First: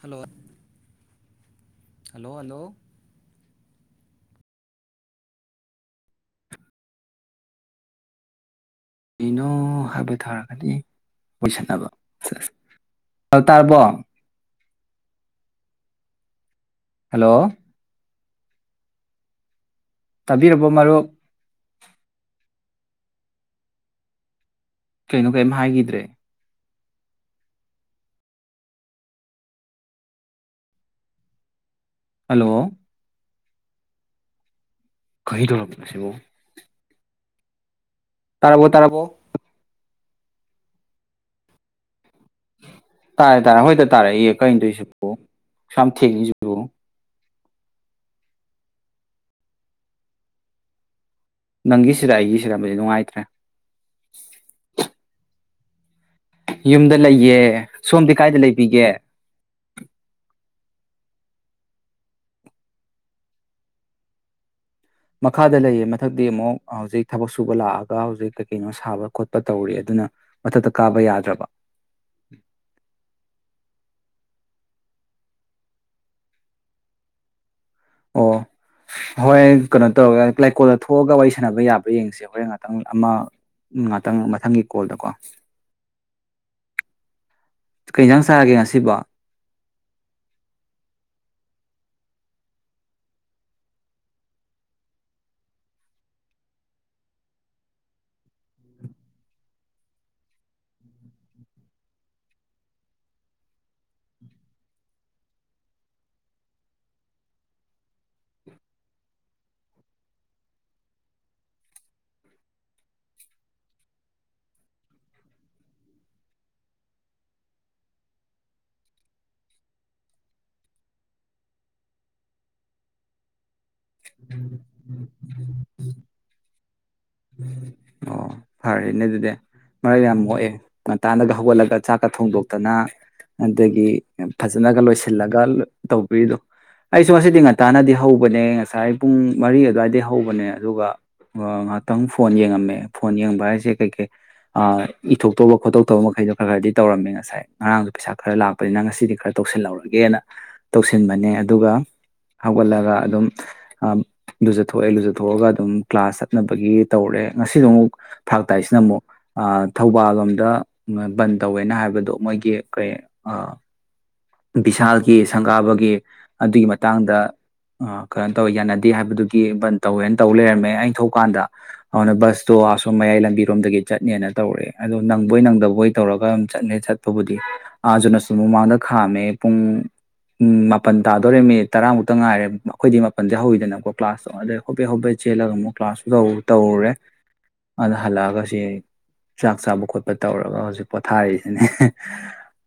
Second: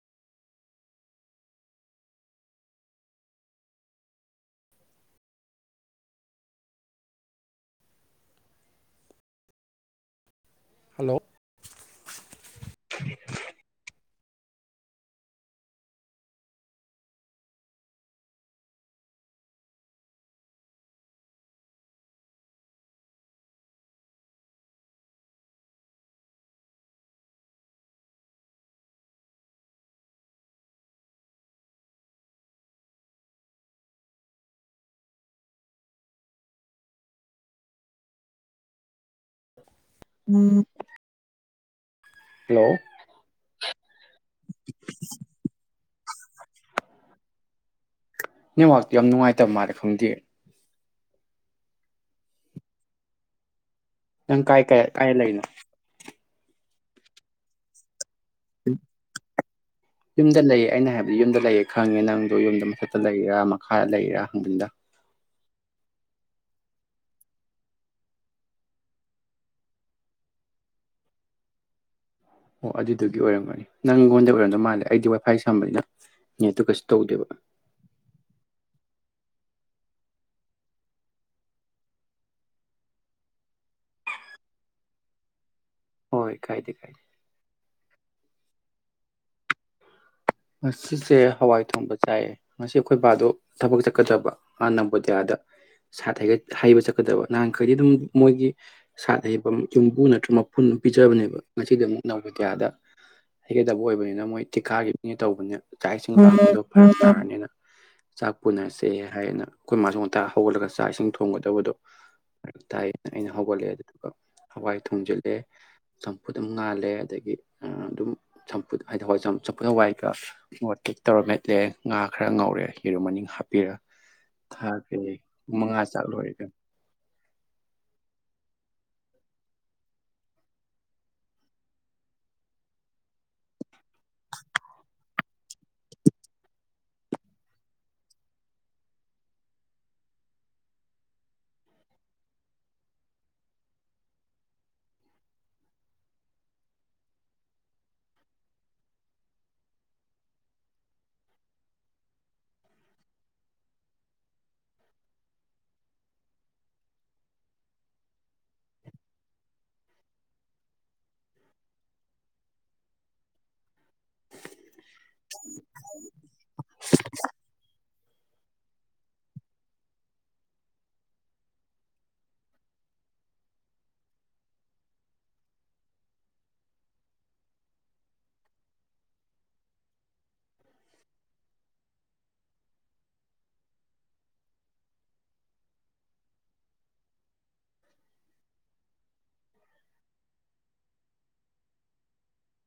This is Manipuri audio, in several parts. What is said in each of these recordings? ꯍꯂꯣ ꯍꯂꯣ ꯍꯂꯣ ꯀꯩꯅꯣ ꯍꯥꯏꯕ ꯊꯥꯔꯛ ꯍꯥꯏꯗꯤ ꯍꯜꯂꯣ ꯑꯣꯏꯁꯟꯅꯕ ꯑꯗꯨ ꯇꯥꯔꯕꯣ ꯍꯜꯂꯣ ꯇꯥꯕꯤꯔꯕꯣ ꯃꯔꯨꯞ ꯀꯩꯅꯣ ꯀꯩꯝ ꯍꯥꯏꯈꯤꯗ꯭ꯔꯦ ꯍꯂꯣ [unintelligible] ꯇꯥꯔꯕꯣ ꯇꯥꯔꯕꯣ ꯎꯝ ꯇꯥꯔꯦ ꯇꯥꯔꯦ ꯍꯨꯢꯇ ꯇꯥꯔꯛꯏꯌꯦ ꯀꯩꯅꯗꯣꯏꯁꯤꯕꯣ ꯁꯨꯛꯌꯥꯝ ꯊꯦꯡꯉꯤꯁꯤꯕꯣ ꯅꯦꯠꯋꯥꯛꯇꯨ ꯌꯥꯝ ꯅꯨꯡꯉꯥꯏꯇꯕ ꯃꯥꯂ ꯈꯪꯗꯦ ꯅꯪꯒꯤꯁꯤꯗ ꯑꯩꯒꯤꯁꯤꯗꯗꯤ ꯅꯨꯡꯉꯥꯏꯇ꯭ꯔꯦ ꯅꯪ ꯀꯥꯏ ꯀꯌꯥ ꯀꯥꯏ ꯂꯩꯅ ꯌꯨꯝꯗ ꯂꯩꯌꯦ ꯁꯣꯝꯗꯤ ꯀꯥꯏꯗ ꯂꯩꯕꯤꯒꯦ ꯌꯨꯝꯗ ꯂꯩꯌꯦ ꯑꯩꯅ ꯍꯥꯏꯕꯗꯤ ꯌꯨꯝꯗ ꯂꯩꯌꯦ ꯈꯪꯉꯦ ꯅꯪꯗꯣ ꯌꯨꯝꯗ ꯃꯊꯛꯇ ꯂꯩꯔꯤꯔꯥ ꯃꯈꯥꯗ ꯂꯩꯔꯤꯔꯥ ꯍꯪꯕꯅꯤꯅ ꯃꯈꯥꯗ ꯂꯩꯌꯦ ꯃꯊꯛꯇꯤ ꯑꯃꯨꯛ ꯍꯧꯖꯤꯛ ꯊꯕꯛ ꯁꯨꯕ ꯂꯥꯛꯑꯒ ꯍꯧꯖꯤꯛ ꯀꯩ ꯀꯩꯅꯣ ꯁꯥꯕ ꯈꯣꯠꯄ ꯇꯧꯔꯤ ꯑꯗꯨꯅ ꯃꯊꯛꯇ ꯀꯥꯕ ꯌꯥꯗ꯭ꯔꯕ ꯃꯥꯂꯦ ꯑꯩꯗꯤ ꯋꯥꯏ ꯐꯥꯏ ꯁꯝꯕꯅꯤꯅ ꯅꯦꯠꯇꯨ ꯀꯩꯁꯨ ꯇꯧꯗꯦꯕ ꯑꯣ ꯍꯣꯏ ꯀꯩꯅꯣ ꯇꯧꯔꯒꯦ ꯂꯩꯥꯏꯀꯣꯜꯗ ꯊꯣꯛꯑꯒ ꯋꯥꯔꯤ ꯁꯥꯟꯅꯕ ꯌꯥꯕ꯭ꯔꯥ ꯌꯦꯡꯁꯦ ꯍꯣꯔꯦꯟ ꯉꯥꯛꯇꯪ ꯑꯃ ꯉꯥꯛꯇꯪ ꯃꯊꯪꯒꯤ ꯀꯣꯜꯗꯀꯣ ꯍꯣꯏ ꯀꯥꯏꯗꯦ ꯀꯥꯏꯗꯦ ꯀꯩꯁꯥꯡ ꯁꯥꯔꯒꯦ ꯉꯁꯤꯕ ꯉꯁꯤꯁꯦ ꯍꯋꯥꯏ ꯊꯣꯡꯕ ꯆꯥꯏꯌꯦ ꯉꯁꯤ ꯑꯩꯈꯣꯏꯕꯥꯗꯣ ꯊꯕꯛ ꯆꯠꯀꯗꯕ ꯅ ꯅꯕꯣꯗꯤꯌꯥꯗ ꯁꯥꯠ ꯍꯩꯕ ꯆꯠꯀꯗꯕ ꯅꯍꯥꯟꯈꯩꯗꯤ ꯑꯗꯨꯝ ꯃꯣꯏꯒꯤ ꯁꯥꯠ ꯍꯩꯕ ꯌꯨꯝꯕꯨ ꯅꯠꯇ꯭ꯔꯒ ꯃꯐꯨꯟ ꯄꯤꯖꯕꯅꯦꯕ ꯉꯁꯤꯗꯤ ꯑꯗꯨꯝ ꯅꯕꯣꯗꯤꯌꯥꯗ ꯍꯩꯒꯗꯕ ꯑꯣꯏꯕꯅꯤꯅ ꯃꯣꯏ ꯊꯤꯀꯥꯒꯤ ꯑ ꯇꯧꯕꯅꯦꯅ ꯆꯥꯛ ꯏꯁꯤꯡ ꯊꯣꯡꯕꯗꯣ ꯐ ꯇꯥꯔꯅꯤꯅ ꯆꯥꯛ ꯄꯨꯅꯁꯦ ꯍꯥꯏꯌꯦꯅ ꯑꯩꯈꯣꯏ ꯃꯥꯁꯨ ꯉꯇꯥ ꯍꯧꯒꯠꯂꯒ ꯆꯥꯛ ꯏꯁꯤꯡ ꯊꯣꯡꯒꯗꯕꯗꯣ ꯐꯔ ꯇꯥꯏꯌꯦꯅ ꯑꯩꯅ ꯍꯧꯒꯠꯂꯛꯑꯦ ꯑꯗꯨꯒ ꯍꯋꯥꯏ ꯊꯣꯡꯖꯤꯜꯂꯦ ꯆꯝꯐꯨꯠ ꯑꯗꯨꯝ ꯉꯥꯜꯂꯦ ꯑꯗꯒꯤ ꯑꯗꯨꯝ ꯆꯝꯐꯨꯠ ꯍꯥꯏꯗꯤ ꯍ ꯆꯝꯐꯨꯠ ꯍꯋꯥꯏ ꯃꯣꯔꯣꯇꯦꯛ ꯇꯧꯔ ꯃꯦꯠꯂꯦ ꯉꯥ ꯈꯔ ꯉꯧꯔꯦ ꯌꯦꯔꯨꯝ ꯃꯅꯤꯡ ꯍꯥꯞꯄꯤꯔꯒ ꯊꯥ ꯐꯦ ꯃꯉꯥ ꯆꯥꯛꯂꯣꯏ ꯑꯣ ꯐꯔꯦꯅꯦ ꯑꯗꯨꯗꯤ ꯃꯔꯛ ꯌꯥꯝ ꯃꯣꯛꯑꯦ ꯉꯟꯇꯥꯅꯒ ꯍꯧꯒꯠꯂꯒ ꯆꯥꯛꯀ ꯊꯣꯡꯗꯣꯛꯇꯅ ꯑꯗꯒꯤ ꯐꯖꯅꯒ ꯂꯣꯏꯁꯤꯜꯂꯒ ꯇꯧꯕꯤꯔꯤꯗꯣ ꯑꯩꯁꯨ ꯉꯁꯤꯗꯤ ꯉꯟꯇꯥꯅꯗꯤ ꯍꯧꯕꯅꯦ ꯉꯁꯥꯏ ꯄꯨꯡ ꯃꯔꯤ ꯑꯗꯨꯋꯥꯏꯗ ꯍꯧꯕꯅꯦ ꯑꯗꯨꯒ ꯉꯥꯏꯍꯥꯛꯇꯪ ꯐꯣꯟ ꯌꯦꯡꯉꯝꯃꯦ ꯐꯣꯟ ꯌꯦꯡꯕ ꯍꯥꯏꯁꯦ ꯀꯩ ꯀꯩ ꯑ ꯏꯊꯣꯛꯇꯧꯕ ꯈꯣꯠꯇꯣꯛꯇꯕ ꯃꯈꯩꯗꯣ ꯈꯔ ꯈꯔꯗꯤ ꯇꯧꯔꯝꯃꯦ ꯉꯁꯥꯏ ꯉꯔꯥꯡꯁꯨ ꯄꯩꯁꯥ ꯈꯔ ꯂꯥꯛꯄꯅꯤꯅ ꯉꯁꯤꯗꯤ ꯈꯔ ꯇꯧꯁꯤꯜꯍꯧꯔꯒꯦꯅ ꯇꯧꯁꯤꯟꯕꯅꯦ ꯑꯗꯨꯒ ꯍꯧꯒꯠꯂꯒ ꯑꯗꯨꯝ ꯂꯨꯖꯊꯣꯛꯑꯦ ꯂꯨꯖꯊꯣꯛꯑꯒ ꯑꯗꯨꯝ ꯀ꯭ꯂꯥꯁ ꯆꯠꯅꯕꯒꯤ ꯇꯧꯔꯦ ꯉꯁꯤꯗꯣ ꯑꯃꯨꯛ ꯐꯔꯛ ꯇꯥꯏꯁꯤꯅ ꯑꯃꯨꯛ ꯊꯧꯕꯥꯜ ꯂꯣꯝꯗ ꯕꯟ ꯇꯧꯋꯦꯅ ꯍꯥꯏꯕꯗꯣ ꯃꯣꯏꯒꯤ ꯀꯩ ꯚꯤꯁꯥꯜꯒꯤ ꯁꯪꯒꯥꯕꯒꯤ ꯑꯗꯨꯒꯤ ꯃꯇꯥꯡꯗ ꯑ ꯀꯩꯅꯣ ꯇꯧꯋ ꯌꯥꯅꯗꯦ ꯍꯥꯏꯕꯗꯨꯒꯤ ꯕꯟ ꯇꯧꯋꯦꯅ ꯇꯧ ꯂꯩꯔꯝꯃꯦ ꯑꯩꯅ ꯊꯣꯛꯀꯥꯟꯗ ꯑꯗꯨꯅ ꯕꯁꯇꯣ ꯑꯁꯣꯝ ꯃꯌꯥꯏ ꯂꯝꯕꯤꯔꯣꯝꯗꯒꯤ ꯆꯠꯅꯦꯅ ꯇꯧꯔꯦ ꯑꯗꯣ ꯅꯪꯕꯣꯏ ꯅꯪꯗꯕꯣꯏ ꯇꯧꯔꯒ ꯑꯗꯨꯝ ꯆꯠꯅꯦ ꯆꯠꯄꯕꯨꯗꯤ ꯑꯥꯖꯅꯁꯨ ꯃꯃꯥꯡꯗ ꯈꯥꯝꯃꯦ ꯄꯨꯡ ꯃꯥꯄꯜ ꯇꯥꯗꯣꯔꯦ ꯃꯤꯅꯤꯠ ꯇꯔꯥꯃꯨꯛꯇ ꯉꯥꯏꯔꯦ ꯑꯩꯈꯣꯏꯗꯤ ꯃꯥꯄꯜꯗ ꯍꯧꯋꯏꯗꯅꯀꯣ ꯀ꯭ꯂꯥꯁ ꯇꯧꯗꯩ ꯍꯣꯄꯦ ꯍꯣꯄꯦ ꯆꯦꯜꯂꯒ ꯑꯃꯨꯛ ꯀ꯭ꯂꯥꯁꯁꯨ ꯇꯧꯔꯨꯔꯦ ꯑꯗꯨꯗ ꯍꯜꯂꯛꯑꯒ ꯁꯤ ꯆꯥꯛ ꯆꯥꯕ ꯈꯣꯠꯄ ꯇꯧꯔꯒ ꯍꯧꯖꯤꯛ ꯄꯣꯊꯥꯔꯤꯛꯔꯤꯁꯤꯅꯦ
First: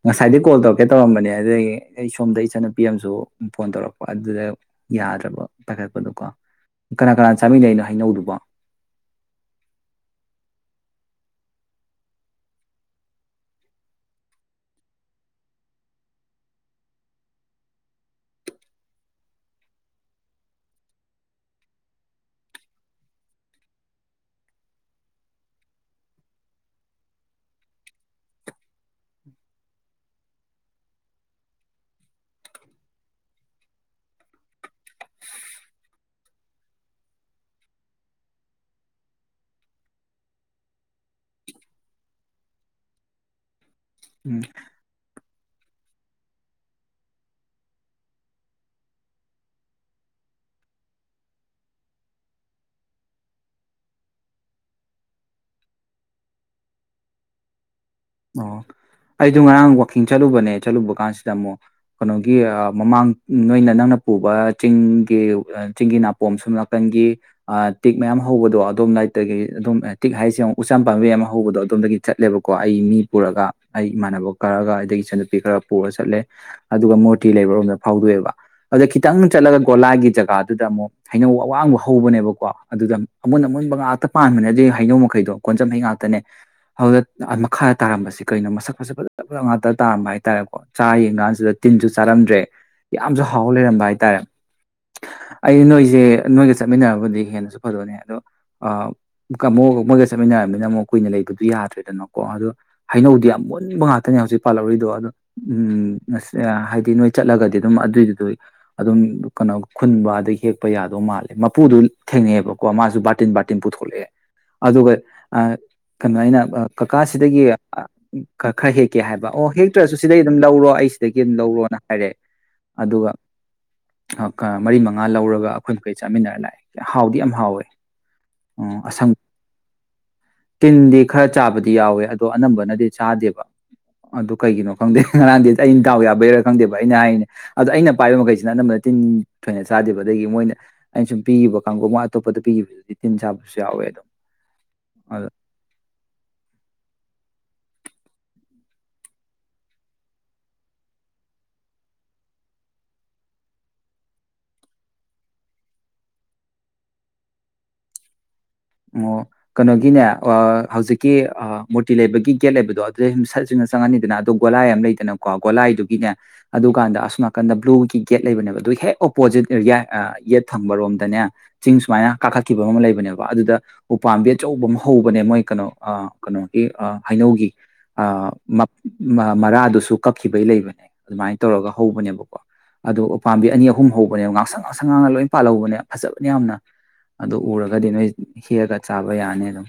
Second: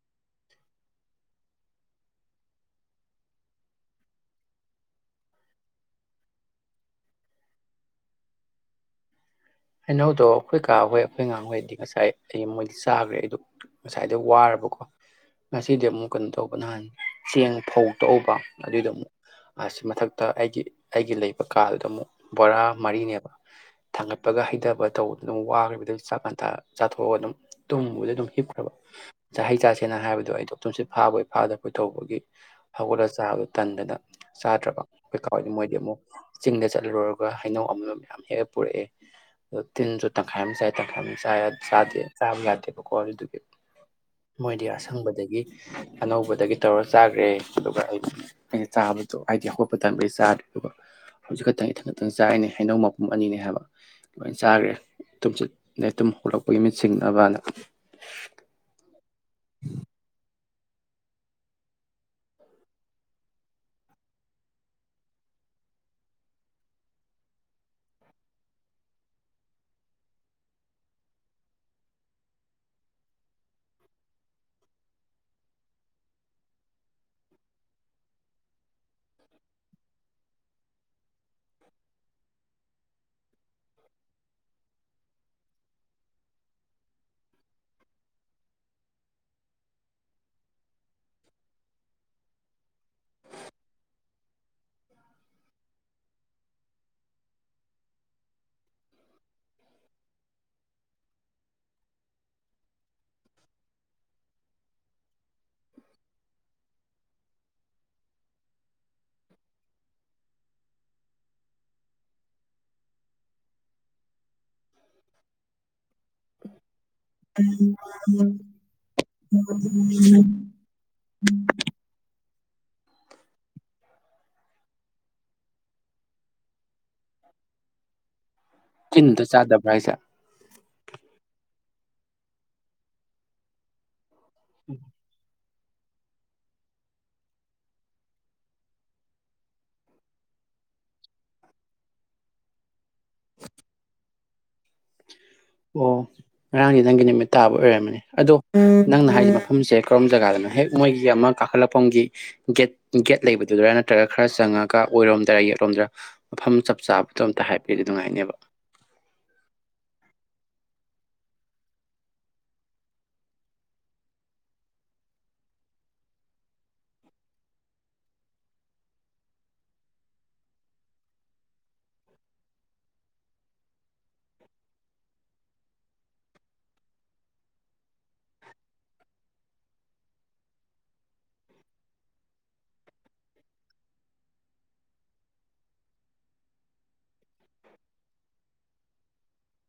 ꯉꯁꯥꯏꯗꯤ ꯀꯣꯜ ꯇꯧ ꯀꯦꯠ ꯇꯧꯔꯝꯕꯅꯦ ꯑꯗꯨꯗꯒꯤ ꯑꯩ ꯁꯣꯝꯗ ꯏꯆꯟꯅꯨꯄꯤ ꯑꯃꯁꯨ ꯐꯣꯟ ꯇꯧꯔꯛꯄ ꯑꯗꯨꯗ ꯌꯥꯗ꯭ꯔꯕ ꯄꯥꯏꯈꯠꯄꯗꯣꯀꯣ ꯀꯅꯥ ꯀꯅꯥ ꯆꯥꯃꯤꯟꯅꯩꯩꯅꯣ ꯍꯩꯅꯧꯗꯨꯕ ꯍꯩꯅꯧꯗꯣ ꯑꯩꯈꯣꯏ ꯀꯥꯍꯣꯏ ꯑꯩꯈꯣꯏ ꯑꯉꯥꯡꯍꯣꯏꯗꯤ ꯉꯁꯥꯏ ꯑꯩ ꯃꯣꯏꯗꯤ ꯆꯥꯈ꯭ꯔꯦ ꯑꯩꯗꯣ ꯉꯁꯥꯏꯗ ꯋꯥꯔꯕꯀꯣ ꯉꯁꯤꯗꯤ ꯑꯃꯨꯛ ꯀꯩꯅꯣ ꯇꯧꯕ ꯅꯍꯥꯟ ꯆꯦꯡ ꯐꯧ ꯇꯛꯎꯕ ꯑꯗꯨꯏꯗꯣ ꯑꯃꯨꯛ ꯑꯁꯤ ꯃꯊꯛꯇ ꯑꯩꯒꯤ ꯑꯩꯒꯤ ꯂꯩꯕ ꯀꯥꯗꯨꯗ ꯑꯃꯨꯛ ꯕꯣꯔꯥ ꯃꯔꯤꯅꯦꯕ ꯊꯥꯡꯒꯠꯄꯤ ꯄꯒ ꯍꯩꯊꯕ ꯇꯧꯕꯗ ꯑꯗꯨꯝ ꯋꯥꯈ꯭ꯔꯤꯕꯗ ꯆꯥꯛ ꯀꯥꯟꯊ ꯆꯥꯊꯣꯛꯑꯒ ꯑꯗꯨꯝ ꯇꯨꯝꯕꯗ ꯑꯗꯨꯝ ꯍꯤꯞꯈ꯭ꯔꯕ ꯍꯩ ꯆꯥꯁꯦꯅ ꯍꯥꯏꯕꯗꯣ ꯑꯩꯗꯣ ꯇꯨꯝꯁꯤꯠ ꯐꯥꯕꯣꯏ ꯐꯥꯗꯕꯣꯏ ꯇꯧꯕꯒꯤ ꯍꯧꯒꯠꯂꯒ ꯆꯥꯕꯗꯣ ꯇꯟꯗꯅ ꯆꯥꯗ꯭ꯔꯕ ꯀꯩꯀꯥꯎꯗꯤ ꯃꯣꯏꯗꯤ ꯑꯃꯨꯛ ꯆꯤꯡꯗ ꯆꯠꯂꯨꯔꯒ ꯍꯩꯅꯧ ꯑꯃꯅ ꯃꯌꯥꯝ ꯍꯦꯛ ꯄꯨꯔꯛꯑꯦ ꯇꯤꯟꯖꯨ ꯇꯪꯈꯥꯏꯃꯥ ꯆꯥꯏ ꯇꯪꯈꯥꯏꯃꯥ ꯆꯥ ꯌꯥ ꯆꯥ ꯌꯥꯗꯦꯕꯀꯣ ꯑꯗꯨꯗꯨꯒꯤ ꯎꯝ ꯃꯣꯏꯗꯤ ꯑꯁꯪꯕꯗꯒꯤ ꯑꯅꯧꯕꯗꯒꯤ ꯇꯧꯔ ꯆꯥꯈ꯭ꯔꯦ ꯑꯗꯨꯒ ꯑꯩꯗꯤ ꯑꯩꯅ ꯆꯥꯕꯗ ꯍꯥꯏꯗꯤ ꯍꯧꯒꯠꯄ ꯇꯗꯤ ꯆꯥꯗ꯭ꯔꯦ ꯑꯗꯨ ꯍꯧꯖꯤꯛ ꯈꯛꯇꯪ ꯏꯊꯪ ꯈꯇꯪ ꯆꯥꯔꯤꯅꯦ ꯑꯩꯅꯧ ꯃꯄꯨꯝ ꯑꯅꯤꯅꯦ ꯍꯥꯏꯕ ꯂꯣꯏ ꯆꯥꯈ꯭ꯔꯦ ꯇꯨꯝ ꯆ ꯇꯨꯝ ꯍꯧꯒꯠꯂꯛꯄꯒꯤ ꯃꯤꯠ ꯁꯤꯡꯅꯕꯅ ꯑꯣ ꯑꯩꯗꯣ ꯉꯔꯥꯡ ꯋꯥꯋꯥꯛꯀꯤꯡ ꯆꯠꯂꯨꯕꯅꯦ ꯆꯠꯂꯨꯕ ꯀꯥꯟꯁꯤꯗ ꯑꯃꯨꯛ ꯀꯩꯅꯣꯒꯤ ꯃꯃꯥꯡ ꯅꯣꯏꯅ ꯅꯪꯅ ꯄꯨꯕ ꯆꯤꯡꯒꯤ ꯆꯤꯡꯒꯤ ꯅꯥꯄꯣꯝ ꯁꯨꯝ ꯅꯥꯀꯟꯒꯤ ꯑ ꯇꯤꯛ ꯃꯌꯥꯝ ꯍꯧꯕꯗꯣ ꯑꯗꯣꯝꯗꯥꯏꯇꯒꯤ ꯑꯣꯝ ꯇꯤꯛ ꯍꯥꯏꯁꯦ ꯑꯃꯨꯛ ꯎꯝ ꯄꯥꯝꯕꯤꯌꯥꯝ ꯑꯃ ꯍꯧꯕꯗꯣ ꯑꯗꯣꯝꯗꯒꯤ ꯆꯠꯂꯦꯕꯀꯣ ꯑꯩ ꯃꯤ ꯄꯨꯔꯒ ꯑꯩ ꯏꯃꯥꯟꯅꯕ ꯈꯔꯒ ꯑꯗꯒꯤ ꯏꯆꯟꯅꯨꯄꯤ ꯈꯔ ꯄꯨꯔ ꯆꯠꯂꯦ ꯑꯗꯨꯒ ꯃꯨꯔꯇꯤ ꯂꯩꯕꯔꯣꯝꯗ ꯐꯥꯎꯗꯣꯛꯑꯦꯕ ꯑꯗꯨꯗ ꯈꯤꯇꯪ ꯆꯠꯂꯒ ꯒꯣꯂꯥꯏꯒꯤ ꯖꯒꯥꯗꯨꯗ ꯑꯃꯨꯛ ꯍꯩꯅꯧ ꯑꯋꯥꯡꯕ ꯍꯧꯕꯅꯦꯕꯀꯣ ꯑꯗꯨꯗ ꯑꯃꯨꯟ ꯑꯃꯨꯟꯕ ꯉꯥꯛꯇ ꯄꯥꯟꯕꯅꯦ ꯑꯗꯨ ꯍꯩꯅꯧ ꯃꯈꯩꯗꯣ ꯀꯣꯟꯖꯝ ꯍꯩ ꯉꯥꯛꯇꯅꯦ ꯑꯗꯨꯗ ꯃꯈꯥ ꯇꯥꯔꯝꯕꯁꯤ ꯀꯔꯤꯅꯣ ꯃꯁꯛ ꯃꯁꯛ ꯐꯖꯅ ꯐꯖꯅ ꯉꯥꯛꯇ ꯇꯥꯔꯝꯕ ꯍꯥꯏꯇꯥꯔꯦꯀꯣ ꯆꯥꯔꯥ ꯌꯦꯡꯀꯥꯟꯁꯤꯗ ꯇꯤꯟꯁꯨ ꯆꯥꯔꯝꯗ꯭ꯔꯦ ꯌꯥꯝꯅꯁꯨ ꯍꯥꯎ ꯂꯩꯔꯝꯕ ꯍꯥꯏꯇꯥꯔꯦ ꯑꯩ ꯅꯣꯏꯁꯦ ꯅꯣꯏꯒ ꯆꯠꯃꯤꯟꯅꯔꯕꯨꯗꯤ ꯍꯦꯟꯅꯁꯨ ꯐꯗꯣꯛꯅꯦ ꯑꯗꯣꯃꯣ ꯃꯣꯏꯒ ꯆꯠꯃꯤꯟꯅꯔꯝꯅꯤꯅ ꯑꯃꯨꯛ ꯀꯨꯏꯅ ꯂꯩꯕꯗꯨ ꯌꯥꯗ꯭ꯔꯦꯗꯅꯀꯣ ꯑꯗꯣ ꯍꯩꯅꯧꯗꯤ ꯌꯥꯝ ꯃꯨꯟꯕ ꯉꯥꯛꯇꯅꯦ ꯍꯧꯖꯤꯛ ꯄꯥꯜꯍꯧꯔꯤꯗꯣ ꯑ ꯎꯝ ꯍꯥꯏꯗꯤ ꯅꯣꯏ ꯆꯠꯂꯒꯗꯤ ꯑꯗꯨꯝ ꯑꯗꯨꯏꯗꯨꯗ ꯑꯗꯨꯝ ꯀꯩꯅꯣ ꯈꯨꯟꯕ ꯑꯗꯩ ꯍꯦꯛꯄ ꯌꯥꯗꯧ ꯃꯥꯜꯂꯦ ꯃꯄꯨꯗꯨ ꯊꯦꯡꯅꯩꯑꯕꯀꯣ ꯃꯥꯁꯨ ꯕꯥꯔꯇꯤꯟ-ꯕꯥꯔꯇꯤꯟ ꯄꯨꯊꯣꯛꯂꯛꯑꯦ ꯑꯗꯨꯒ ꯑ ꯀꯩꯅꯣ ꯑꯩꯅ ꯀꯀꯥꯥ ꯁꯤ ꯑꯗꯒꯤ ꯈ ꯈꯔ ꯍꯦꯛꯀꯦ ꯍꯥꯏꯕ ꯑꯣ ꯍꯦꯛꯇ꯭ꯔꯁꯨ ꯁꯤꯗꯒꯤ ꯑꯗꯨꯝ ꯂꯧꯔꯣ ꯑꯩ ꯁꯤꯗꯒꯤ ꯑꯗꯨꯝ ꯂꯧꯔꯣꯅ ꯍꯥꯏꯔꯦ ꯑꯗꯨꯒ ꯑꯥ-ꯀꯥ ꯃꯔꯤ ꯃꯉꯥ ꯂꯧꯔꯒ ꯑꯩꯈꯣꯏ ꯃꯈꯩ ꯆꯥꯃꯤꯟꯅꯔ ꯂꯥꯛꯑꯦ ꯍꯥꯎꯗꯤ ꯌꯥꯝ ꯍꯥꯎꯋꯦ ꯑꯁꯪ ꯆꯤꯟꯗ ꯆꯥꯗꯕ꯭ꯔꯥ ꯍꯥꯏꯁꯦ ꯇꯤꯟ ꯗꯤ ꯈꯔ ꯆꯥꯕꯗꯤ ꯌꯥꯎꯋꯦ ꯑꯗꯣ ꯑꯅꯝꯕꯅꯗꯤ ꯆꯥꯗꯦꯕ- ꯑꯗꯨ ꯀꯩꯒꯤꯅꯣ ꯈꯪꯗꯦ ꯍꯥ ꯉꯔꯥꯟꯗꯤ ꯑꯩꯩꯅ ꯗꯥꯎ ꯌꯥꯕꯩꯔꯥ ꯈꯪꯗꯦꯕ ꯑꯩꯅ ꯍꯥꯏꯔꯤꯅꯦ ꯑꯗꯣ ꯑꯩꯅ ꯄꯥꯏꯕ ꯃꯈꯩꯁꯤꯅ ꯑꯅꯝꯕꯅ ꯇꯤꯟ ꯊꯣꯏꯅ ꯆꯥꯗꯦꯕ ꯑꯗꯒꯤ ꯃꯣꯏꯅ ꯑꯩꯅ ꯁꯨꯝ ꯄꯤꯈꯤꯕ ꯀꯥꯡꯕꯨ ꯃꯣꯏ ꯑꯇꯣꯞꯄꯗ ꯄꯤꯈꯤꯕꯗꯨꯗꯤ ꯇꯤꯟ ꯆꯥꯕꯁꯨ ꯌꯥꯎꯋꯦ ꯑꯗꯨꯝ ꯑꯗꯨ ꯑꯣ ꯉꯔꯥꯡꯗꯤ ꯅꯪꯒꯤ ꯅꯨꯃꯤꯠ ꯇꯥꯕ ꯑꯣꯏꯔꯝꯝꯕꯅꯦ ꯑꯗꯣ ꯅꯪꯅ ꯍꯥꯏꯗꯤ ꯃꯐꯝꯁꯦ ꯀꯔꯣꯝ ꯖꯒꯥꯗꯅꯣ ꯍꯦꯛ ꯃꯣꯏꯒꯤ ꯑꯃ ꯀꯥꯈꯠꯂꯛꯄꯒꯤ ꯒꯦꯠ ꯒꯦꯠ ꯂꯩꯕꯗꯨꯗꯔꯥ ꯅꯠꯇ꯭ꯔꯒ ꯈꯔ ꯆꯪꯉꯒ ꯑꯣꯏꯔꯣꯝꯗꯔꯥ ꯌꯦꯛꯂꯣꯝꯗꯔꯥ ꯃꯐꯝ ꯆꯞ ꯆꯥꯕꯗꯣ ꯑꯝꯇ ꯍꯥꯏꯕꯤꯗꯤ ꯅꯨꯉꯥꯏꯅꯦꯕ ꯑꯣ ꯀꯩꯅꯣꯒꯤꯅꯦ ꯑꯣ ꯍꯧꯖꯤꯛꯀꯤ ꯑꯥ ꯃꯨꯔꯇꯤ ꯂꯩꯕꯒꯤ ꯒꯦꯠ ꯂꯩꯕꯗꯣ ꯑꯗꯨꯗꯩ ꯁꯨꯝ ꯁꯠ ꯆꯤꯡꯅ ꯆꯪꯉꯅꯤꯗꯅ ꯑꯗꯣ ꯒꯣꯂꯥꯏ ꯑꯃ ꯂꯩꯗꯅꯀꯣ ꯒꯣꯂꯥꯏꯗꯨꯒꯤꯅꯦ ꯑꯗꯨꯀꯥꯟꯗ ꯑꯁꯣ ꯅꯥꯀꯟꯗ ꯕ꯭ꯂꯨꯒꯤ ꯒꯦꯠ ꯂꯩꯕꯅꯦꯕ ꯑꯗꯨ ꯍꯦꯛ ꯑꯣꯄꯣꯖꯤꯠ ꯑꯦꯔꯤꯌꯥ ꯌꯦꯠ ꯊꯪꯕꯔꯣꯝꯗꯅꯦ ꯆꯤꯡ ꯁꯨꯃꯥꯏꯅ ꯀꯥꯈꯠꯈꯤꯕ ꯑꯃ ꯂꯩꯕꯅꯦꯕ ꯑꯗꯨꯗ ꯎꯄꯥꯝꯕꯤ ꯑꯆꯧꯕ ꯑꯃ ꯍꯧꯕꯅꯦ ꯃꯣꯏ ꯀꯩꯅꯣ ꯑ ꯀꯩꯅꯣꯒꯤ ꯑꯥ ꯍꯩꯅꯧꯒꯤ ꯑ ꯃꯔꯥꯗꯨꯁꯨ ꯀꯛꯈꯤꯕꯩ ꯂꯩꯕꯅꯦ ꯑꯗꯨꯃꯥꯏꯅ ꯇꯧꯔꯒ ꯍꯧꯕꯅꯦꯕꯀꯣ ꯑꯗꯣ ꯎꯄꯥꯝꯕꯤ ꯑꯅꯤ ꯑꯍꯨꯝ ꯍꯧꯕꯅꯦꯕ ꯉꯥꯡꯁꯪ ꯉꯥꯡꯁꯪ ꯉꯥꯡꯅ ꯂꯣꯏ ꯄꯥꯜꯍꯧꯕꯅꯦ ꯐꯖꯕꯅꯦ ꯌꯥꯝꯅ ꯑꯗꯨ ꯎꯔꯒꯗꯤ ꯅꯣꯏ ꯍꯦꯛꯑꯒ ꯆꯥꯕ ꯌꯥꯅꯤ ꯑꯗꯨꯝ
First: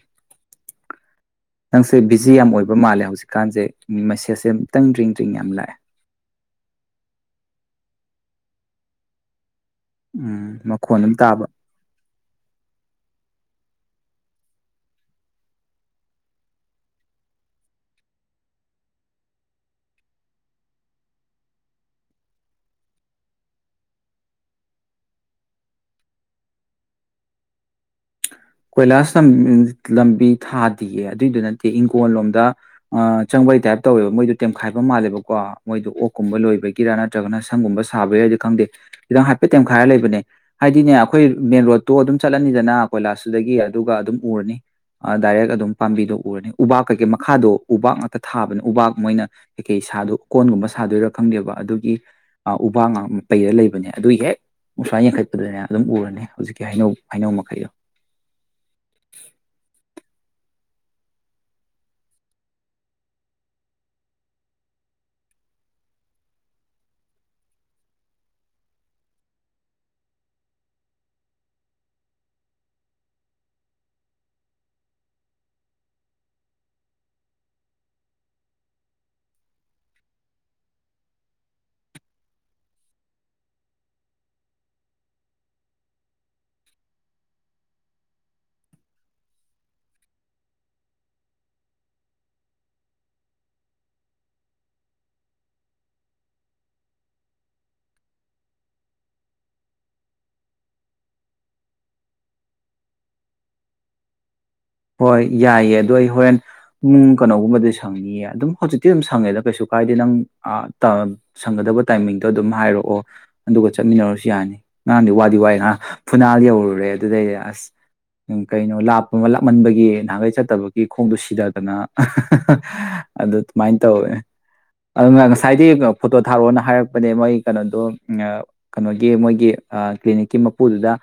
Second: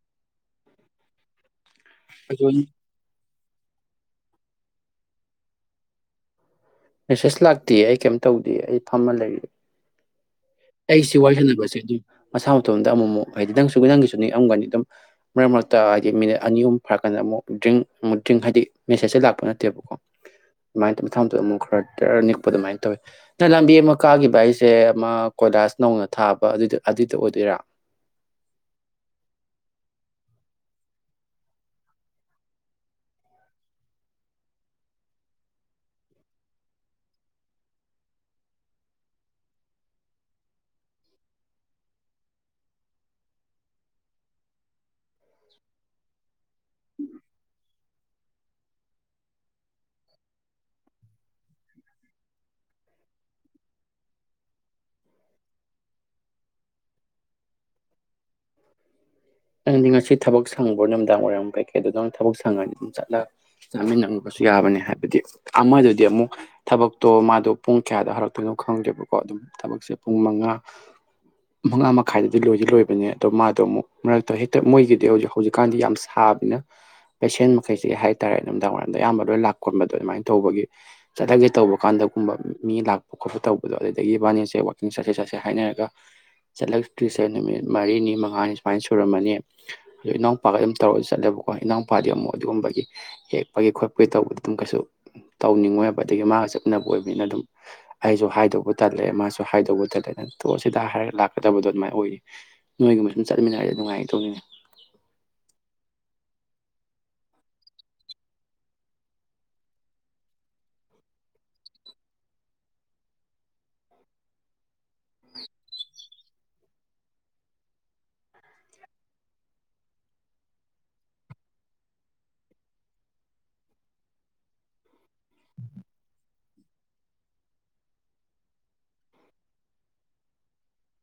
ꯅꯪꯁꯦ ꯕꯤꯖꯤ ꯑꯗꯣ ꯌꯥꯝ ꯑꯣꯏꯕ ꯃꯥꯜꯂꯦ ꯍꯧꯖꯤꯛꯀꯥꯟꯖꯦ ꯃꯦꯁꯦꯁꯁꯦ ꯑꯃꯨꯛꯇꯪ ꯗ꯭ꯔꯤꯡ-ꯗ꯭ꯔꯤꯡ ꯌꯥꯝ ꯂꯥꯛꯑꯦ ꯃꯦꯁꯦꯖ ꯂꯥꯛꯇꯦ ꯑꯩ ꯀꯩꯝ ꯇꯧꯗꯦ ꯑꯩ ꯐꯝꯃ ꯂꯩ ꯎꯝ ꯃꯈꯣꯟ ꯑꯃ ꯑꯩꯁꯤ ꯋꯥꯔꯤ ꯇꯥꯕ ꯁꯥꯟꯅꯕꯁꯦ ꯑꯗꯨꯝ ꯃꯁꯥ ꯃꯇꯣꯝꯗ ꯑꯃꯨꯛ-ꯃꯨꯛ ꯍꯥꯏꯗꯤ ꯈꯤꯗꯪ ꯁꯒꯗꯪꯒꯤꯁꯨ ꯅꯤꯛꯑꯝꯒꯅꯤ ꯑꯗꯨꯝ ꯃꯔꯛ ꯃꯔꯛꯇ ꯍꯥꯏꯗꯤ ꯃꯤꯅꯤꯠ ꯑꯅꯤ ꯑꯍꯨꯝ ꯐꯥꯔꯛꯀꯥꯟꯗ ꯑꯃꯨꯛ ꯗ꯭ꯔꯤꯡ ꯑꯃꯨꯛ ꯗ꯭ꯔꯤꯡ ꯍꯥꯏꯗꯤ ꯃꯦꯁꯦꯁꯁꯦ ꯂꯥꯛꯄ ꯅꯠꯇꯦꯕꯀꯣ ꯑꯗꯨꯃꯥꯏꯅ ꯇꯧ ꯃꯊꯪꯗ ꯑꯃꯨꯛ ꯈꯔꯗꯔ ꯅꯤꯛꯄ ꯑꯗꯨꯃꯥꯏꯅ ꯇꯧꯋꯤ ꯅ ꯂꯝꯕꯤ ꯑꯃ ꯀꯥꯈꯤꯕ ꯍꯥꯏꯁꯦ ꯑꯃ ꯀꯣꯏꯂꯥꯁ ꯅꯧꯅ ꯊꯥꯕ ꯑꯗꯨꯗꯨ ꯑꯗꯨꯗꯨ ꯑꯣꯏꯗꯣꯏꯔ ꯀꯣꯏꯂꯥꯁ ꯂꯝ-ꯂꯝꯕꯤ ꯊꯥꯗꯦꯌꯦ ꯑꯗꯨꯏꯗꯨ ꯅꯠꯇꯦ ꯏꯪꯈꯣꯜ ꯂꯣꯝꯗ ꯑꯥ ꯆꯪꯕꯩ ꯇꯥꯏꯞ ꯇꯧꯋꯦꯕ ꯃꯣꯏꯗꯣ ꯇꯦꯝꯈꯥꯏꯕ ꯃꯥꯜꯂꯦꯕꯀꯣ ꯃꯣꯏꯗ ꯑꯣꯛꯀꯨꯝꯕ ꯂꯣꯏꯕꯒꯤꯔ ꯅꯠꯇ꯭ꯔꯒꯅ ꯁꯪꯒꯨꯝꯕ ꯁꯥꯕꯒꯤꯔꯗꯤ ꯈꯪꯗꯦ ꯈꯤꯗꯪ ꯍꯥꯏꯐꯦꯠ ꯇꯦꯝꯈꯥꯏꯔ ꯂꯩꯕꯅꯦ ꯍꯥꯏꯗꯤꯅꯦ ꯑꯩꯈꯣꯏ ꯃꯦꯟ ꯔꯣꯗꯠꯇꯣ ꯑꯗꯨꯝ ꯆꯠꯂꯅꯤꯗꯅ ꯀꯣꯏꯂꯥꯁ ꯑꯗꯨꯗꯒꯤ ꯑꯗꯨꯒ ꯑꯗꯨꯝ ꯎꯔꯅꯤ ꯗꯥꯏꯔꯦꯛ ꯑꯗꯨꯝ ꯄꯥꯝꯕꯤꯗꯣ ꯎꯔꯅꯤ ꯎꯄꯥꯛ ꯀꯩꯀꯩ ꯃꯈꯥꯗꯣ ꯎꯄꯥꯛꯥꯛ ꯉꯥꯛꯇ ꯊꯥꯕꯅꯦ ꯎꯄꯥꯛꯥꯛ ꯃꯣꯏꯅ ꯀꯩꯀꯩ ꯁꯥꯗꯣ ꯎ ꯀꯣꯟꯒꯨꯝꯕ ꯁꯥꯗꯣꯏꯔꯥ ꯈꯪꯗꯦꯕ ꯑꯗꯨꯒꯤ ꯎꯕꯥꯛ ꯉꯥꯛ ꯄꯩꯔ ꯂꯩꯕꯅꯦ ꯑꯗꯨ ꯍꯦꯛ ꯎꯨꯥꯥꯏ ꯌꯦꯡꯈꯠꯄꯗꯅꯦ ꯑꯗꯨꯝ ꯎꯔꯅꯤ ꯍꯧꯖꯤꯛꯀꯤ ꯍꯩꯅꯧ-ꯍꯩꯅꯧ ꯃꯈꯩꯗꯣ ꯁꯤ ꯪꯗꯤ ꯉꯁꯤ ꯊꯕꯛ ꯁꯪꯕ꯭ꯔꯣ ꯅꯨꯃꯤꯗꯥꯡ ꯋꯥꯔꯝ ꯀꯩꯀꯩ ꯑꯗꯨꯗ ꯊꯕꯛ ꯁꯪꯉꯗꯤ ꯑꯗꯨꯝ ꯆꯠꯂ ꯆꯥꯃꯤꯟꯅꯕꯁꯨ ꯌꯥꯕꯅꯦ ꯍꯥꯏꯕꯗꯤ ꯑꯃꯗꯨꯗꯤ ꯑꯃꯨꯛ ꯊꯕꯛꯇꯣ ꯃꯥꯗꯣ ꯄꯨꯡ ꯀꯌꯥꯗꯣ ꯍꯧꯔꯛꯇꯣꯏꯅꯣ ꯈꯪꯗꯦꯕꯀꯣ ꯑꯗꯨꯝ ꯊꯕꯛꯁꯦ ꯄꯨꯡ ꯃꯉꯥ ꯃꯉꯥ ꯃꯈꯥꯏꯗꯗꯤ ꯂꯣꯏꯗꯤ ꯂꯣꯏꯕꯅꯦ ꯑꯗꯣ ꯃꯥꯗꯣ ꯑꯃꯨꯛ ꯃꯔꯛꯇ ꯍꯦꯛꯇ ꯃꯣꯏꯒꯤꯗꯤ ꯍꯧꯖꯤꯛ ꯍꯧꯖꯤꯛꯀꯥꯟꯗꯤ ꯌꯥꯝ ꯁꯥꯕꯅꯤꯅ ꯄꯦꯁꯦꯟ ꯃꯈꯩꯁꯤ ꯍꯥꯏꯇꯥꯔꯦ ꯅꯨꯃꯤꯗꯥꯡ ꯋꯥꯏꯝꯗ ꯑꯌꯥꯝꯕ ꯂꯣꯏ ꯂꯥꯛ ꯈꯣꯠꯕꯗꯣ ꯑꯗꯨꯃꯥꯏꯅ ꯇꯧꯕꯒꯤ ꯆꯠꯂꯁꯦ ꯇꯧꯕ ꯀꯥꯟꯗꯒꯨꯝꯕ ꯃꯤ ꯂꯥꯛꯄ ꯈꯣꯠꯄ ꯇꯧꯕꯗꯣ ꯑꯗꯨꯗꯒꯤ ꯃꯥꯕꯥꯅꯤꯁꯦ ꯋꯥꯛꯀꯤꯡ ꯆꯠꯁꯦ ꯆꯠꯁꯦ ꯍꯥꯏꯅꯔꯒ ꯆꯠꯂꯛꯇ꯭ꯔꯤꯁꯦ ꯅꯨꯃꯤꯠ ꯃꯔꯤꯅꯤ ꯃꯉꯥꯅꯤ ꯁꯃꯥꯏꯅ ꯁꯨꯔꯝꯃꯅꯤ ꯑꯗꯨꯗꯣ ꯏꯅꯥꯎꯄꯥꯒ ꯑꯗꯨꯝ ꯇꯧꯔꯁꯨ ꯆꯠꯂꯦꯕꯀꯣ ꯏꯅꯥꯎꯄꯥꯗꯤ ꯑꯃꯨꯛ ꯑꯗꯨꯒꯨꯝꯕꯒꯤ ꯌꯦꯛꯄꯒꯤ ꯈꯣꯠꯄꯒꯤ ꯇꯧꯕꯗ ꯑꯗꯨꯝ ꯀꯩꯁꯨ ꯇꯧꯅꯤꯡꯉꯣꯏꯕ ꯑꯗꯒꯤ ꯃꯥꯒ ꯆꯠꯃꯤꯅꯕ ꯑꯣꯏꯕꯅꯤꯅ ꯑꯗꯨꯝ ꯑꯩꯁꯨ ꯍꯥꯏꯗꯧꯕ ꯇꯜꯂꯦ ꯃꯥꯁꯨ ꯍꯥꯏꯗꯧꯕ ꯇꯜꯂꯦ ꯇ ꯁꯤꯗ ꯍꯥꯏꯔꯒ ꯂꯥꯛꯀꯗꯕꯗꯣ ꯑꯗꯨꯃꯥꯏꯅ ꯑꯣꯏꯔꯤ ꯅꯣꯏꯒꯨꯝꯕ ꯎꯨ ꯆꯠꯃꯤꯟꯅꯔꯗꯤ ꯅꯨꯡꯉꯥꯏꯒꯗꯧꯅꯤꯅꯦ ꯍꯣꯏ ꯌꯥꯏꯌꯦ ꯑꯗꯣ ꯑꯩ ꯍꯣꯔꯦꯟ ꯄꯨꯡ ꯀꯩꯅꯣꯒꯨꯝꯕꯗꯤ ꯁꯪꯅꯤꯌꯦ ꯑꯗꯨꯝ ꯍꯧꯖꯤꯛꯇꯤ ꯑꯗꯨꯝ ꯁꯪꯉꯦꯗ ꯀꯩꯁꯨ ꯀꯥꯏꯗꯦ ꯅꯪ ꯑꯥ ꯇꯥ ꯁꯪꯒꯗꯕ ꯇꯥꯏꯃꯤꯡꯗꯣ ꯑꯗꯨꯝ ꯍꯥꯏꯔꯛꯑꯣ ꯑꯗꯨꯒ ꯆꯠꯃꯤꯟꯅꯔꯁꯨ ꯌꯥꯅꯤ ꯉꯔꯥꯡꯗꯤ ꯋꯥꯗꯤ ꯋꯥꯏ ꯉꯥꯡ ꯐꯨꯅꯥꯜ ꯌꯧꯔꯨꯔꯦ ꯑꯗꯨꯗꯩꯗꯤ ꯑꯁ ꯀꯩꯅꯣ ꯂꯥꯞꯄ ꯑꯃ ꯂ ꯃꯟꯕꯒꯤ ꯅꯍꯥꯟꯒꯩ ꯆꯠꯇꯕꯒꯤ ꯈꯣꯡꯗꯣ ꯁꯤꯗꯗꯅ ꯑ ꯍ ꯍ ꯍ ꯑꯗꯨ ꯑꯗꯨꯃꯥꯏꯅ ꯇꯧꯋꯦ ꯑꯗꯨꯅ ꯉꯁꯥꯏꯗꯤ ꯐꯣꯇꯣ ꯊꯥꯔꯛꯑꯣꯅ ꯍꯥꯏꯔꯛꯄꯅꯦ ꯃꯣꯏ ꯀꯩꯅꯣꯗꯣ ꯀꯩꯅꯣꯒꯤ ꯃꯣꯏꯒꯤ ꯀ꯭ꯂꯤꯅꯤꯛꯀꯤ ꯃꯄꯨꯗꯨꯗ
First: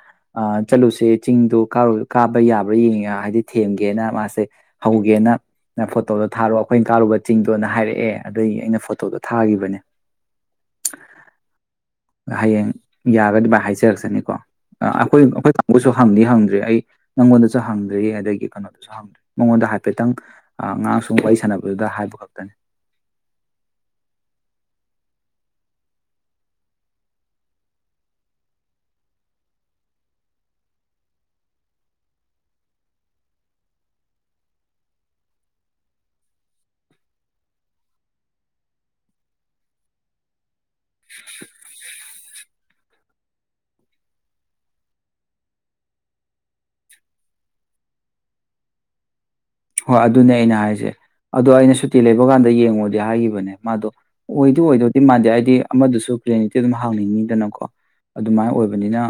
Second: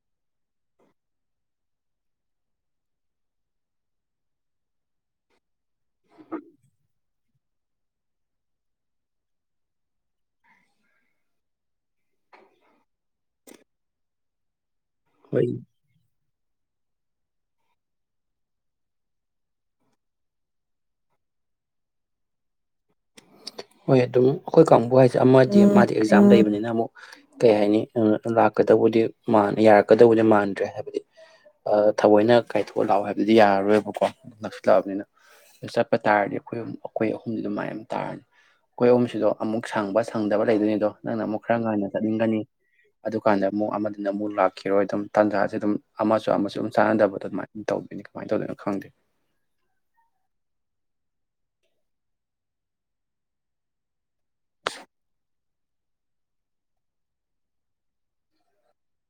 ꯆꯠꯂꯨꯁꯦ ꯆꯤꯡꯗꯨ ꯀꯥꯔ ꯀꯥꯕ ꯌꯥꯕ꯭ꯔꯥ ꯌꯦꯡꯉꯦ ꯗꯤ ꯊꯦꯝꯒꯦꯅ ꯃꯥꯁꯦ ꯍꯧꯒꯦꯅ ꯅ ꯐꯣꯇꯣꯗꯣ ꯊꯥꯔꯣꯑꯣ ꯑꯩꯈꯣꯏꯅ ꯀꯥꯔꯨꯕ ꯆꯤꯡꯗꯣꯅ ꯍꯥꯏꯔꯛꯑꯦ ꯑꯗꯨꯗꯒꯤ ꯑꯩꯅ ꯐꯣꯇꯣꯗꯣ ꯊꯥꯈꯤꯕꯅꯦ ꯍꯌꯦꯡ ꯌꯥꯔꯗꯤ ꯃꯥꯏ ꯍꯥꯏꯖꯔꯛꯆꯅꯤꯀꯣ ꯑ ꯑꯩꯈꯣꯏ ꯍꯣꯏ ꯑꯩꯈꯣꯏ ꯀꯥꯡꯕꯨꯁꯨ ꯍꯪꯗꯤ ꯍꯪꯗ꯭ꯔꯤ ꯑꯩ ꯅꯪꯉꯣꯟꯗꯁꯨ ꯍꯪ ꯑꯗꯒꯤ ꯀꯩꯅꯣꯗꯨꯁꯨ ꯍꯪꯗ꯭ꯔꯤ ꯃꯉꯣꯟꯗ ꯍꯥꯏꯐꯦꯠꯇꯪ ꯉꯥꯔꯥꯡ ꯁꯨꯝ ꯋꯥꯔꯤ ꯁꯥꯟꯅꯕꯗꯨꯗ ꯍꯥꯏꯕ ꯈꯛꯇꯅꯤ ꯍꯣꯏ ꯑꯗꯨꯝ ꯑꯩꯈꯣꯏ ꯀꯥꯡꯕꯨ ꯍꯥꯏꯁꯦ ꯑꯃꯗꯤ ꯃꯥꯗꯤ ꯑꯦꯛꯖꯥꯝ ꯂꯩꯕꯅꯤꯅ ꯑꯃꯨꯛ ꯀꯩ ꯍꯥꯏꯅꯤ ꯂꯥꯛꯀꯗꯧꯕꯗꯤ ꯌꯥꯔꯛꯀꯗꯕꯨꯗꯤ ꯃꯥꯟꯗ꯭ꯔꯦ ꯍꯥꯏꯕꯗꯤ ꯊꯑꯣꯏꯅ ꯀꯥꯏꯊꯣꯛꯑ ꯂꯥꯛꯑꯣ ꯍꯥꯏꯕꯗꯤ ꯌꯥꯔꯔꯣꯏꯕꯀꯣ ꯂꯥꯛꯁꯤꯜꯂꯛꯑꯕꯅꯤꯅ ꯑꯗꯨ ꯆꯠꯄ ꯇꯥꯔꯗꯤ ꯑꯩꯈꯣꯏ ꯑꯩꯈꯣꯏ ꯑꯍꯨꯝꯗ ꯑꯗꯨ ꯃꯥꯏ ꯑꯃ ꯇꯥꯔꯅꯤ ꯑꯩꯈꯣꯏ ꯑꯍꯨꯝꯁꯤꯁꯨ ꯑꯃꯨꯛ ꯁꯪꯕ ꯁꯪꯗꯕ ꯂꯩꯗꯣꯏꯅꯤ ꯗꯣ ꯅꯪꯅ ꯑꯃꯛ ꯈꯔ ꯉꯟꯅ ꯆꯠ ꯅꯤꯡꯒꯅꯤ ꯑꯗꯨꯀꯥꯟꯗ ꯑꯃꯨꯛ ꯑꯃꯗꯨꯅ ꯑꯃꯨꯛ ꯂꯥꯛꯈꯤꯔꯣꯏ ꯑꯗꯨꯝ ꯇꯥꯟꯖꯥꯁꯦ ꯑꯗꯨꯝ ꯑꯃꯁꯨ ꯑꯃꯁꯨ ꯑꯗꯨꯝ ꯆꯥꯟꯅꯗꯕꯗꯣ ꯑꯗꯨꯃꯥꯏꯅ ꯇꯧꯗꯣꯏꯅꯤ ꯀꯃꯥꯏꯅ ꯇꯧꯗꯣꯏꯅꯣ ꯈꯪꯗꯦ ꯍꯣꯏ ꯑꯗꯨꯅꯦ ꯑꯩꯅ ꯍꯥꯏꯁꯦ ꯑꯗꯣ ꯑꯩꯅ ꯁꯨꯇꯤ ꯂꯩꯕ ꯀꯥꯟꯗ ꯌꯦꯡꯉꯨꯗꯤ ꯍꯥꯏꯒꯤꯈꯤꯕꯅꯦ ꯃꯥꯗꯣ ꯑꯣꯏꯗꯤ ꯑꯣꯏꯗꯧꯗꯤ ꯃꯥꯟꯗꯦ ꯍꯥꯏꯗꯤ ꯑꯃꯗꯨꯁꯨ ꯀ꯭ꯦꯅꯤꯛꯇꯤ ꯑꯗꯨꯝ ꯍꯥꯡꯅꯤꯡꯉꯤꯗꯅꯀꯣ ꯑꯗꯨꯃꯥꯏꯅ ꯑꯣꯏꯕꯅꯤꯅ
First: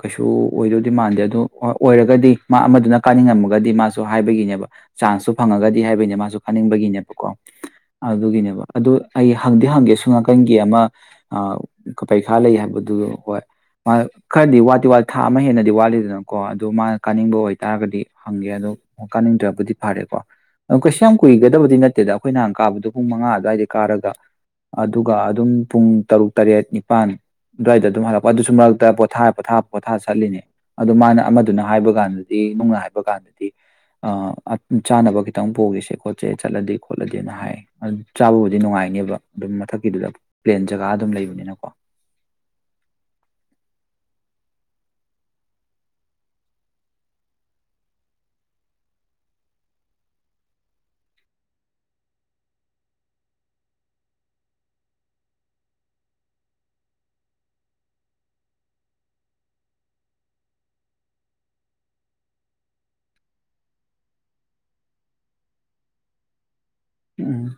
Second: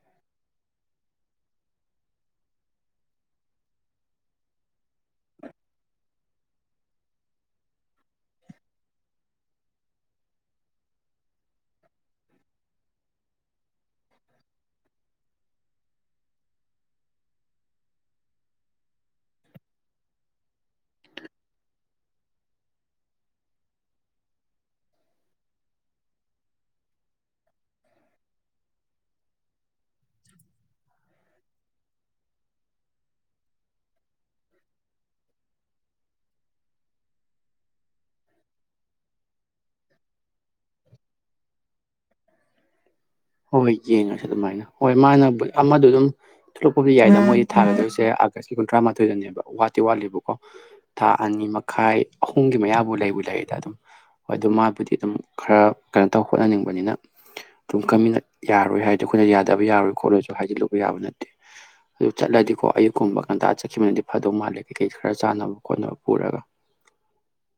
ꯀꯩꯁꯨ ꯑꯣꯏꯗꯧꯗꯤ ꯃꯥꯟꯗꯦ ꯑꯗꯨ ꯑꯣꯏꯔꯒꯗꯤ ꯃꯥ ꯑꯃꯗꯨꯅ ꯀꯥꯅꯤꯡꯉꯝꯃꯒꯗꯤ ꯃꯥꯁꯨ ꯍꯥꯏꯕꯒꯤꯅꯦꯕ ꯆꯥꯟꯁꯇꯨ ꯐꯪꯉꯒꯗꯤ ꯍꯥꯏꯕꯒꯤꯅꯦ ꯃꯥꯁꯨ ꯀꯥꯅꯤꯡꯕꯒꯤꯅꯦꯕꯀꯣ ꯑꯗꯨꯒꯤꯅꯦꯕ ꯑꯗꯨ ꯑꯩ ꯍꯪꯗꯤ ꯍꯪꯒꯦ ꯁꯨꯡꯅꯥꯀꯟꯒꯤ ꯑꯃ ꯄꯔꯤꯈꯥ ꯂꯩ ꯍꯥꯏꯕꯗꯨ ꯍꯣꯏ ꯃꯥ ꯈꯔꯗꯤ ꯋꯥꯠꯇꯤ ꯋꯥꯠꯂꯤ ꯊꯥ ꯑꯃ ꯍꯦꯟꯅꯗꯤ ꯋꯥꯠꯂꯤꯗꯅꯀꯣ ꯑꯗꯨ ꯃꯥꯅ ꯀꯥꯅꯤꯡꯕ ꯑꯣꯏꯇꯥꯥꯔꯒꯗꯤ ꯍꯪꯒꯦ ꯑꯗꯣ ꯀꯥꯅꯤꯡꯗ꯭ꯔꯕ ꯕꯨꯗꯤ ꯐꯔꯦꯀꯣ ꯑꯣ ꯀꯩꯁꯨ ꯌꯥꯝ ꯀꯨꯏꯒꯗꯕꯗꯤ ꯅꯠꯇꯦꯗ ꯑꯩꯈꯣꯏ ꯅꯍꯥꯟ ꯀꯥꯕꯗꯣ ꯄꯨꯡ ꯃꯉꯥ ꯑꯗꯨ꯭ꯋꯥꯏꯗ ꯀꯥꯔꯒ ꯑꯗꯨꯒ ꯑꯗꯨꯝ ꯄꯨꯡ ꯇꯔꯨꯛ ꯇꯔꯦꯠ ꯅꯤꯄꯥꯜ ꯑꯗꯨꯋꯥꯏꯗ ꯑꯗꯨꯝ ꯍꯜꯂꯛꯄ ꯑꯗꯨꯁꯨ ꯃꯔꯛꯇ ꯄꯣꯊꯥ ꯄꯣꯊꯥ ꯄꯣꯊꯥ ꯆꯠꯂꯤꯅꯦ ꯑꯗꯨꯗꯣ ꯃꯥꯅ ꯑꯃꯗꯨꯅ ꯍꯥꯏꯕ ꯀꯥꯟꯗꯗꯤ ꯅꯨꯡꯅ ꯍꯥꯏꯕ ꯀꯥꯟꯗꯗꯤ ꯆꯥꯅꯕ ꯈꯤꯇꯪ ꯄꯣꯛꯒꯦꯁꯦ ꯈꯣꯠꯁꯦ ꯆꯠꯂꯗꯤ ꯈꯣꯠꯂꯗꯤꯅ ꯍꯥꯏ ꯆꯥꯕꯕꯨꯗꯤ ꯅꯨꯡꯉꯥꯏꯅꯦꯕ ꯑꯗꯨꯝ ꯃꯊꯛꯀꯤꯗꯨꯗ ꯄ꯭ꯂꯦꯟ ꯖꯒꯥ ꯑꯗꯨꯝ ꯂꯩꯕꯅꯤꯅꯀꯣ ꯍꯣꯏ ꯍꯣꯏ ꯌꯦꯡꯉꯁꯤ ꯑꯗꯨꯃꯥꯏꯅ ꯍꯣꯏ ꯃꯥꯅ ꯑꯃꯗ ꯑꯗꯨꯝ ꯊꯣꯂꯛꯄꯕꯨꯗꯤ ꯌꯥꯏꯗ ꯃꯣꯏꯗꯤ ꯊꯥꯒꯗꯣꯏꯔꯤꯁꯦ ꯑꯥꯒꯁꯀꯤ ꯀꯨꯟꯊ꯭ꯔꯥ ꯃꯥꯊꯣꯏꯗꯅꯦꯕ ꯋꯥꯠꯇꯤ ꯋꯥꯠꯂꯤꯕꯀꯣ ꯊꯥ ꯑꯅꯤ ꯃꯈꯥꯏ ꯑꯍꯨꯝꯒꯤ ꯃꯌꯥꯕꯨ ꯂꯩꯕꯨ ꯂꯩꯔꯤꯗ ꯑꯗꯨꯝ ꯍꯣꯏ ꯑꯗꯨ ꯃꯥꯕꯨꯗꯤ ꯑꯗꯨꯝ ꯈꯔ ꯀꯩꯅꯣ ꯇꯧ ꯍꯣꯠꯅꯅꯤꯡꯕꯅꯤꯅ ꯑꯗꯨꯝ ꯀꯃꯤꯟꯅ ꯌꯥꯔꯣꯏ ꯍꯥꯏꯔꯗꯤ ꯑꯩꯈꯣꯏꯅ ꯌꯥꯗꯕ ꯌꯥꯔꯣꯏ ꯈꯣꯠꯂꯣꯏꯁꯨ ꯍꯥꯏꯗꯤꯂꯨꯕ ꯌꯥꯕ ꯅꯠꯇꯦ ꯑꯗꯨ ꯆꯠꯂꯗꯤꯀꯣ ꯑꯌꯨꯛꯀꯨꯝꯕ ꯉꯟꯇꯥ ꯆꯠꯈꯤꯕꯅꯗꯤ ꯐꯗꯧ ꯃꯥꯜꯂꯦ ꯀꯩꯀꯩ ꯈꯔ ꯆꯥꯅꯕ ꯈꯣꯠꯅꯕ ꯄꯨꯔꯒ ꯎꯝ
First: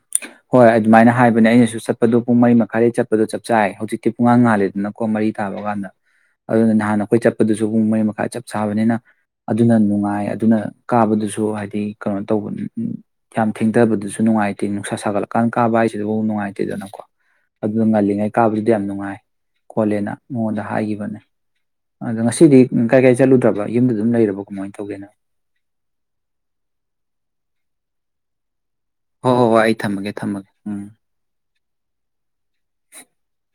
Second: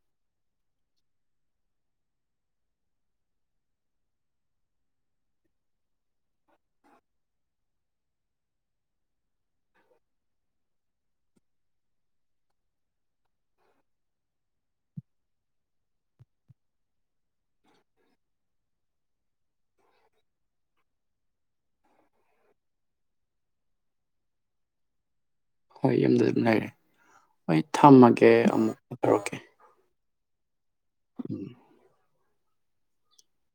ꯍꯣꯏ ꯑꯗꯨꯃꯥꯏꯅ ꯍꯥꯏꯕꯅꯦ ꯑꯩꯅꯁꯨ ꯆꯠꯄꯗꯣ ꯄꯨꯡ ꯃꯔꯤ ꯃꯈꯥꯏꯗꯩ ꯆꯠꯄꯗꯣ ꯆꯞ ꯆꯥꯏ ꯍꯧꯖꯤꯛꯇꯤ ꯄꯨꯡꯉꯥꯡ ꯉꯥꯜꯂꯦꯗꯅꯀꯣ ꯃꯔꯤ ꯇꯥꯕ ꯀꯥꯟꯗ ꯑꯗꯨꯅ ꯅꯍꯥꯟ ꯑꯩꯈꯣꯏ ꯆꯠꯄꯗꯨꯁꯨ ꯄꯨꯡ ꯃꯔꯤ ꯃꯈꯥꯏꯗ ꯆꯞ ꯆꯥꯕꯅꯤꯅ ꯑꯗꯨꯅ ꯅꯨꯡꯉꯥꯏ ꯑꯗꯨꯅ ꯀꯥꯕꯗꯨꯁꯨ ꯍꯥꯏꯗꯤ ꯀꯩꯅꯣ ꯇꯧꯕ ꯌꯥꯝ ꯊꯦꯡꯊꯕꯗꯨꯁꯨ ꯅꯨꯡꯉꯥꯏꯇꯦ ꯅꯨꯡꯁꯥ ꯁꯥꯒꯠꯂꯛꯀꯥꯟꯗ ꯀꯥꯕ ꯍꯥꯏꯁꯤꯐꯥꯎ ꯅꯨꯡꯉꯥꯏꯇꯦꯗꯅꯀꯣ ꯑꯗꯨꯗ ꯉꯜꯂꯤꯉꯩ ꯀꯥꯕꯗꯨꯗꯤ ꯌꯥꯝ ꯅꯨꯡꯉꯥꯏ ꯈꯣꯠꯂꯦꯅ ꯃꯉꯣꯟꯗ ꯍꯥꯏꯈꯤꯕꯅꯦ ꯑꯗꯣ ꯉꯁꯤꯗꯤ ꯀꯥꯏ ꯀꯥꯏ ꯆꯠꯂꯨꯗ꯭ꯔꯕ ꯌꯨꯝꯗ ꯑꯗꯨꯝ ꯂꯩꯔꯕ ꯀꯃꯥꯏꯅ ꯇꯧꯒꯦꯅ ꯍꯣꯏ ꯌꯨꯝꯗ ꯑꯗꯨꯝ ꯂꯩꯔꯦ ꯑꯩ ꯊꯝꯃꯒꯦ ꯑꯃꯨꯛ ꯍ ꯇꯧꯔꯛꯀꯦ ꯍ ꯍ ꯑꯩ ꯊꯝꯃꯒꯦ ꯊꯝꯃꯛ ꯎꯝ ꯎꯝ [inaudible]